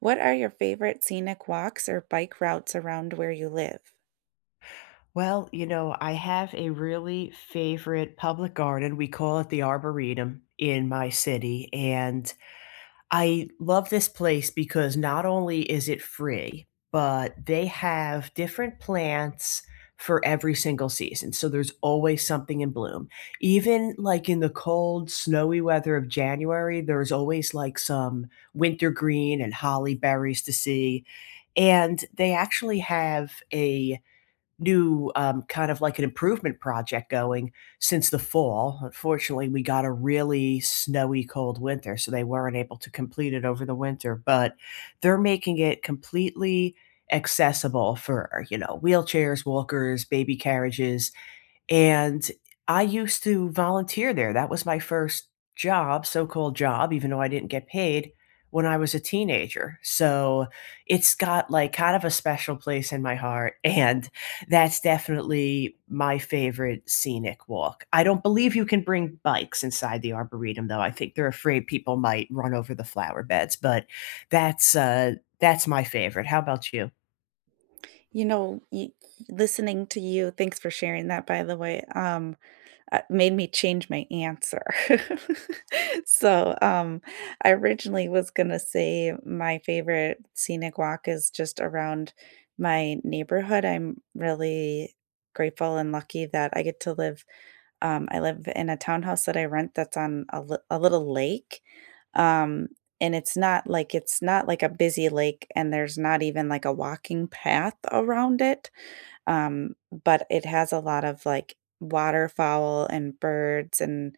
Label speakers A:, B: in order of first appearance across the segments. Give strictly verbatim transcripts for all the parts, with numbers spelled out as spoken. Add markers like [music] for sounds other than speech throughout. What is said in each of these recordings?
A: What are your favorite scenic walks or bike routes around where you live?
B: Well, you know, I have a really favorite public garden. We call it the Arboretum in my city. And I love this place because not only is it free, but they have different plants for every single season. So there's always something in bloom. Even like in the cold, snowy weather of January, there's always like some wintergreen and holly berries to see. And they actually have a new, um, kind of like an improvement project going since the fall. Unfortunately, we got a really snowy, cold winter, so they weren't able to complete it over the winter, but they're making it completely accessible for, you know, wheelchairs, walkers, baby carriages, and I used to volunteer there. That was my first job, so-called job, even though I didn't get paid when I was a teenager. So it's got like kind of a special place in my heart. [laughs] And that's definitely my favorite scenic walk. I don't believe you can bring bikes inside the Arboretum, though. I think they're afraid people might run over the flower beds, but that's uh that's my favorite. How about you?
A: You know, y- Listening to you, thanks for sharing that, by the way, um, uh, made me change my answer. [laughs] so um, I originally was going to say my favorite scenic walk is just around my neighborhood. I'm really grateful and lucky that I get to live. Um, I live in a townhouse that I rent that's on a, li- a little lake. Um, and it's not like it's not like a busy lake, and there's not even like a walking path around it. Um, but it has a lot of like waterfowl and birds and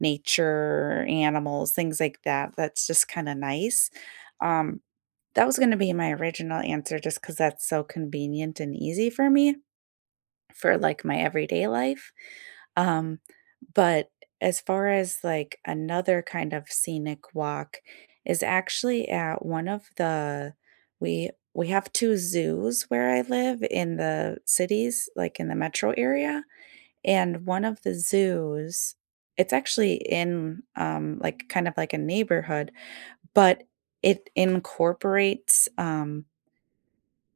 A: nature animals, things like that. That's just kind of nice. Um, that was going to be my original answer just because that's so convenient and easy for me for, like, my everyday life, um, but as far as, like, another kind of scenic walk is actually at one of the we we have two zoos where I live in the cities, like, in the metro area, and one of the zoos, it's actually in, um, like, kind of like a neighborhood, but it incorporates, um,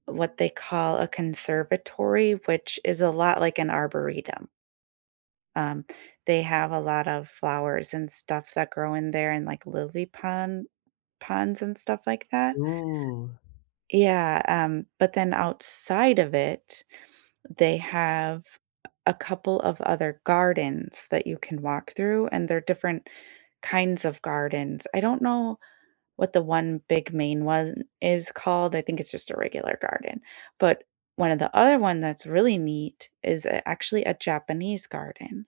A: what they call a conservatory, which is a lot like an arboretum. Um, they have a lot of flowers and stuff that grow in there, and like lily pond ponds and stuff like that.
B: Ooh.
A: Yeah, um, but then outside of it, they have a couple of other gardens that you can walk through, and they're different kinds of gardens. I don't know what the one big main one is called. I think it's just a regular garden. But one of the other one that's really neat is a- actually a Japanese garden,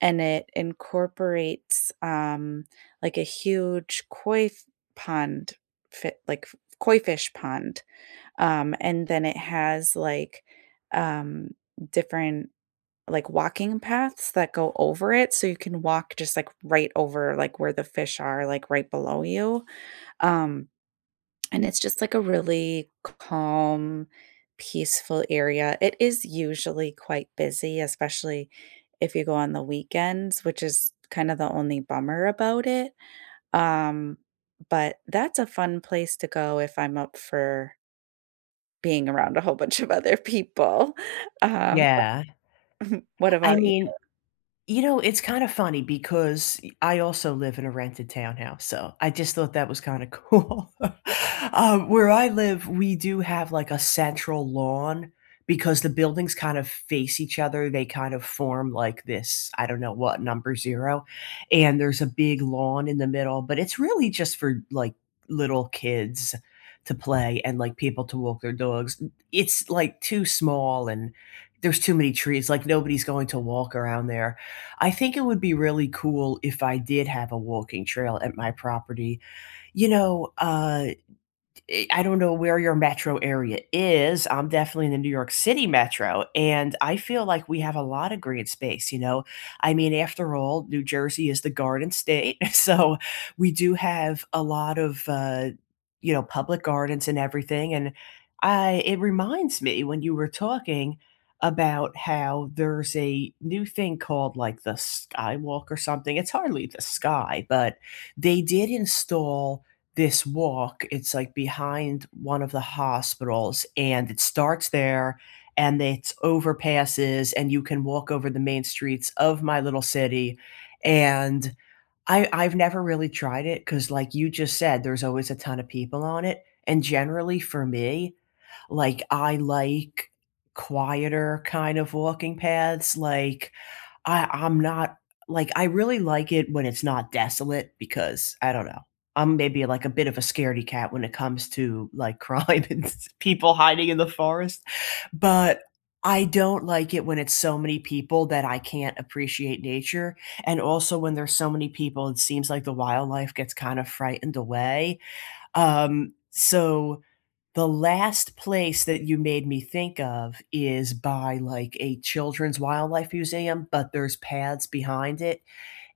A: and it incorporates, um, like, a huge koi f pond fi like, f koi fish pond, um, and then it has, like, um, different, like, walking paths that go over it, so you can walk just, like, right over, like, where the fish are, like, right below you, um and it's just like a really calm, peaceful area. It is usually quite busy, especially if you go on the weekends, which is kind of the only bummer about it. Um, but that's a fun place to go if I'm up for being around a whole bunch of other people. [laughs] Um,
B: Yeah.
A: what
B: I
A: about you?
B: mean, You know, it's kinda funny because I also live in a rented townhouse, so I just thought that was kinda cool. [laughs] Um, where I live, we do have, like, a central lawn because the buildings kind of face each other, they kind of form, like, this, I don't know what, number zero, and there's a big lawn in the middle, but it's really just for, like, little kids to play and, like, people to walk their dogs. It's, like, too small and there's too many trees, like, nobody's going to walk around there. I think it would be really cool if I did have a walking trail at my property. You know, uh eh, I don't know where your metro area is. I'm definitely in the New York City metro, and I feel like we have a lot of green space, you know? I mean, after all, New Jersey is the Garden State, [laughs] so we do have a lot of, uh, you know, public gardens and everything, and I it reminds me when you were talking about how there's a new thing called, like, the Skywalk or something. It's hardly the sky, but they did install this walk. It's like behind one of the hospitals, and it starts there, and it's overpasses, and you can walk over the main streets of my little city. And I I've never really tried it because like you just said, there's always a ton of people on it. And generally for me, like I like quieter kind of walking paths. Like I I'm not like, I really like it when it's not desolate because I don't know. I'm maybe like a bit of a scaredy cat when it comes to like crime [laughs] and s- people hiding in the forest, but I don't like it when it's so many people that I can't appreciate nature. And also when there's so many people, it seems like the wildlife gets kind of frightened away. Um, so the last place that you made me think of is by, like, a children's wildlife museum, but there's paths behind it,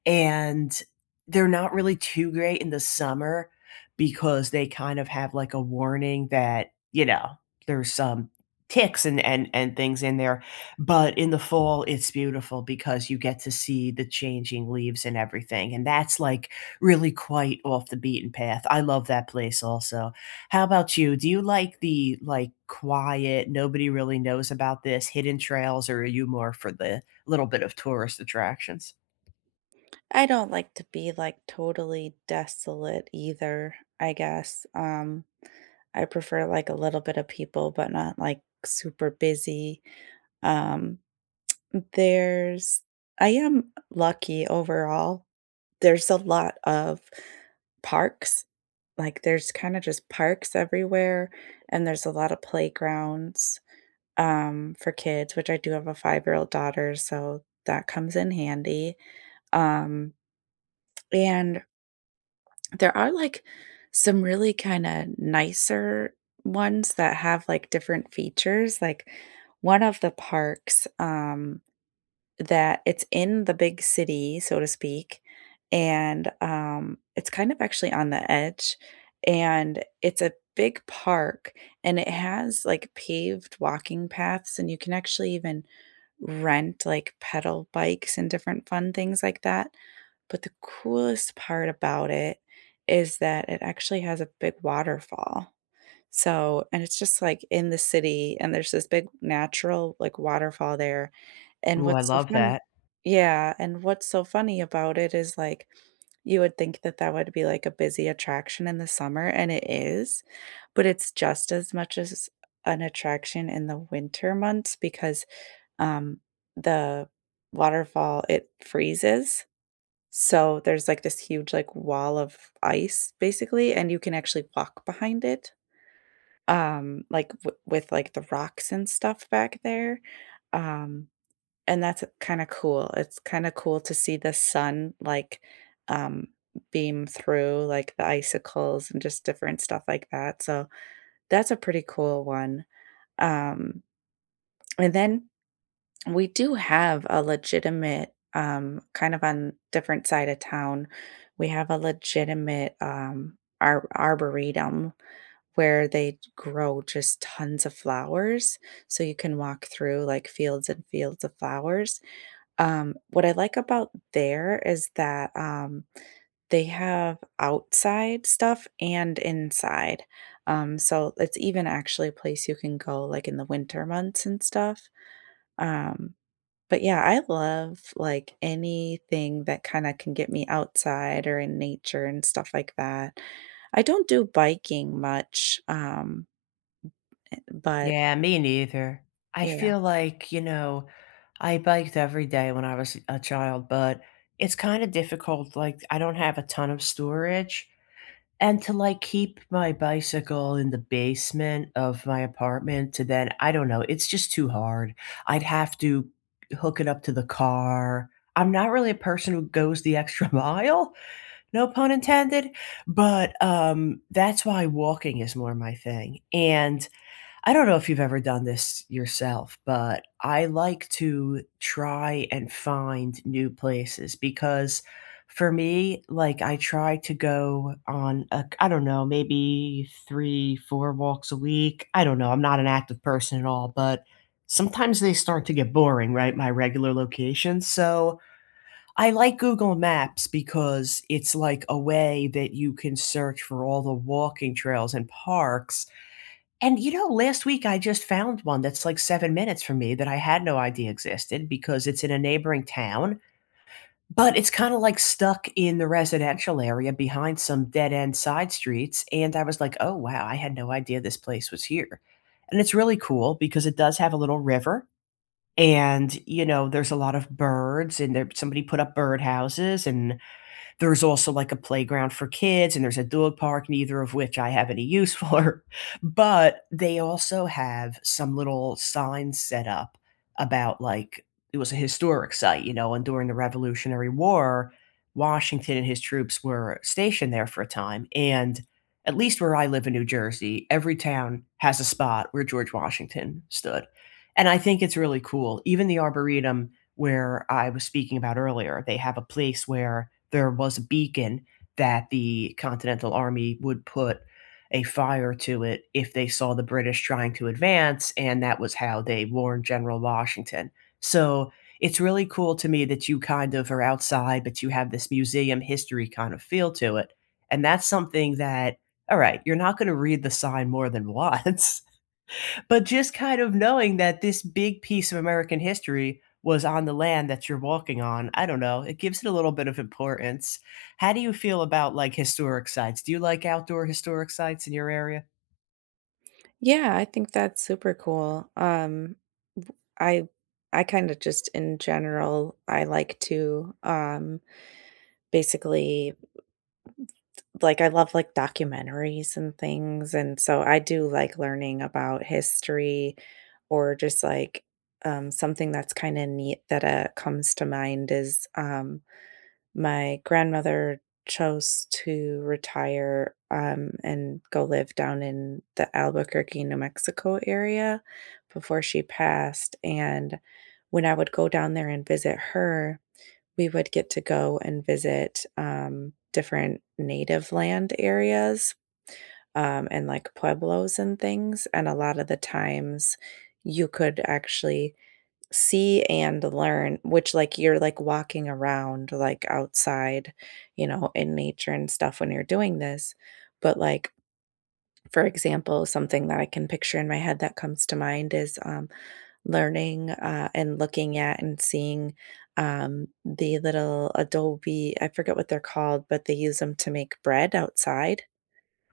B: and they're not really too great in the summer because they kind of have, like, a warning that, you know, there's some ticks and and and things in there, but in the fall, it's beautiful because you get to see the changing leaves and everything, and that's, like, really quite off the beaten path. I love that place also. How about you? Do you like the, like, quiet, nobody really knows about this, hidden trails, or are you more for the little bit of tourist attractions?
A: I don't like to be, like, totally desolate either, I guess. um, I prefer, like, a little bit of people, but not, like, super busy. Um, there's I am lucky overall. There's a lot of parks, like, there's kinda just parks everywhere, and there's a lot of playgrounds, um, for kids, which I do have a five-year-old daughter, so that comes in handy. um, and there are, like, some really kinda nicer ones that have, like, different features, like, one of the parks, um that it's in the big city, so to speak, and, um, it's kind of actually on the edge, and it's a big park, and it has, like, paved walking paths, and you can actually even rent, like, pedal bikes and different fun things like that, but the coolest part about it is that it actually has a big waterfall. So and it's just, like, in the city, and there's this big natural, like, waterfall there, and
B: Ooh, I
A: what's so
B: love
A: fun.
B: that.
A: Yeah, and what's so funny about it is, like, you would think that that would be, like, a busy attraction in the summer, and it is, but it's just as much as an attraction in the winter months because, um, the waterfall, it freezes, so there's, like, this huge, like, wall of ice, basically, and you can actually walk behind it, um, like, w with, like, the rocks and stuff back there, um, and that's kinda cool. It's kinda cool to see the sun, like, um, beam through, like, the icicles and just different stuff like that, so that's a pretty cool one. um, and then we do have a legitimate, um, kind of on different side of town, we have a legitimate, um, ar arboretum where they grow just tons of flowers, so you can walk through, like, fields and fields of flowers. Um, what I like about there is that, um, they have outside stuff and inside. Um, so it's even actually a place you can go, like, in the winter months and stuff. Um, but yeah, I love, like, anything that kinda can get me outside or in nature and stuff like that. I don't do biking much, um but
B: Yeah, me neither. I
A: yeah.
B: feel like, you know, I biked every day when I was a child, but it's kind of difficult. Like, I don't have a ton of storage. And to like keep my bicycle in the basement of my apartment to then, I don't know, it's just too hard. I'd have to hook it up to the car. I'm not really a person who goes the extra [laughs] mile, no pun intended, but um, that's why walking is more my thing. And I don't know if you've ever done this yourself, but I like to try and find new places because for me, like I try to go on a, I don't know, maybe three, four walks a week. I don't know. I'm not an active person at all, but sometimes they start to get boring, right? My regular locations. So I like Google Maps because it's like a way that you can search for all the walking trails and parks and, you know, last week I just found one that's, like, seven minutes from me that I had no idea existed because it's in a neighboring town, but it's kinda, like, stuck in the residential area behind some dead-end side streets, and I was like, "Oh, wow, I had no idea this place was here." And it's really cool because it does have a little river, and, you know, there's a lot of birds, and there somebody put up birdhouses, and there's also like a playground for kids and there's a dog park, neither of which I have any use for. [laughs] But they also have some little signs set up about like it was a historic site, you know, and during the Revolutionary War, Washington and his troops were stationed there for a time. And at least where I live in New Jersey, every town has a spot where George Washington stood. And I think it's really cool. Even the Arboretum, where I was speaking about earlier, they have a place where there was a beacon that the Continental Army would put a fire to it if they saw the British trying to advance, and that was how they warned General Washington. So it's really cool to me that you kind of are outside, but you have this museum history kind of feel to it. And that's something that, all right, you're not going to read the sign more than once. [laughs] But just kind of knowing that this big piece of American history was on the land that you're walking on, I don't know, it gives it a little bit of importance. How do you feel about, like, historic sites? Do you like outdoor historic sites in your area?
A: Yeah, I think that's super cool. Um, w- I I kind of just in general, I like to um basically like I love like documentaries and things, and so I do like learning about history or just like um something that's kind of neat that uh, comes to mind is um my grandmother chose to retire, um, and go live down in the Albuquerque, New Mexico area before she passed, and when I would go down there and visit her, we would get to go and visit, um, different native land areas, um, and, like, pueblos and things, and a lot of the times, you could actually see and learn, which, like, you're, like, walking around, like, outside, you know, in nature and stuff when you're doing this, but, like, for example, something that I can picture in my head that comes to mind is, um, learning, uh, and looking at and seeing, um, the little adobe, I forget what they're called, but they use them to make bread outside.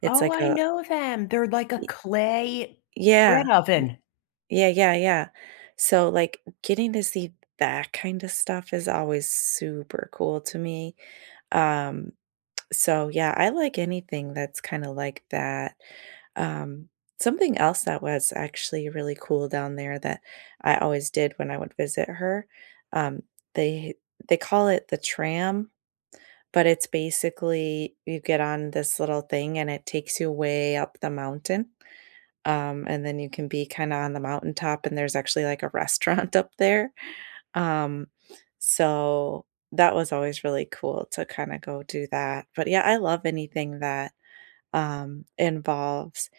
A: It's
B: Oh,
A: like
B: I
A: a
B: know them. They're like a clay bread
A: yeah.
B: oven.
A: Yeah, yeah, yeah. So, like, getting to see that kind of stuff is always super cool to me. Um, so yeah, I like anything that's kind of like that. Um, Something else that was actually really cool down there that I always did when I would visit her, um, they they call it the tram, but it's basically you get on this little thing and it takes you way up the mountain. Um, and then you can be kinda on the mountaintop, and there's actually, like, a restaurant [laughs] up there. Um, so that was always really cool to kinda go do that. But, yeah, I love anything that, um, involves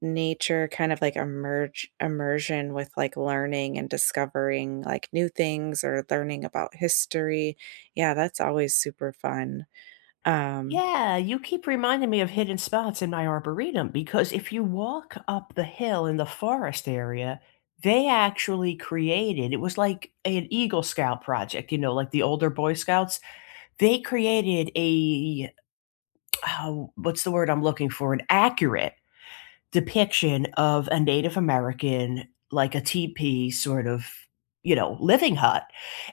A: nature, kind of like emerge immersion with, like, learning and discovering, like, new things or learning about history. Yeah, that's always super fun. Um
B: Yeah, you keep reminding me of hidden spots in my arboretum because if you walk up the hill in the forest area, they actually created it was like an Eagle Scout project, you know, like the older Boy Scouts. They created a oh, what's the word I'm looking for? An accurate depiction of a Native American, like a teepee sort of, you know, living hut,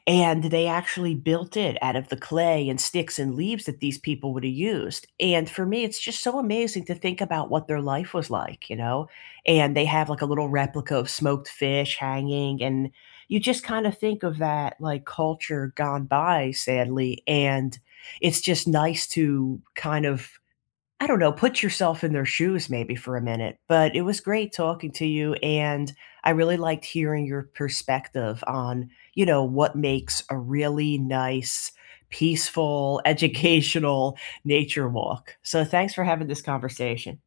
B: and they actually built it out of the clay and sticks and leaves that these people would have used, and for me, it's just so amazing to think about what their life was like, you know, and they have, like, a little replica of smoked fish hanging, and you just kinda think of that, like, culture gone by, sadly, and it's just nice to kind of I don't know, put yourself in their shoes maybe for a minute, but it was great talking to you, and I really liked hearing your perspective on, you know, what makes a really nice, peaceful, [laughs] educational nature walk. So thanks for having this conversation.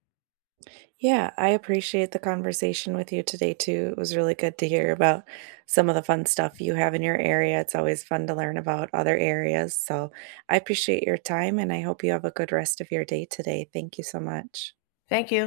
A: Yeah, I appreciate the conversation with you today too. It was really good to hear about some of the fun stuff you have in your area. It's always fun to learn about other areas. So I appreciate your time and I hope you have a good rest of your day today. Thank you so much.
B: Thank you.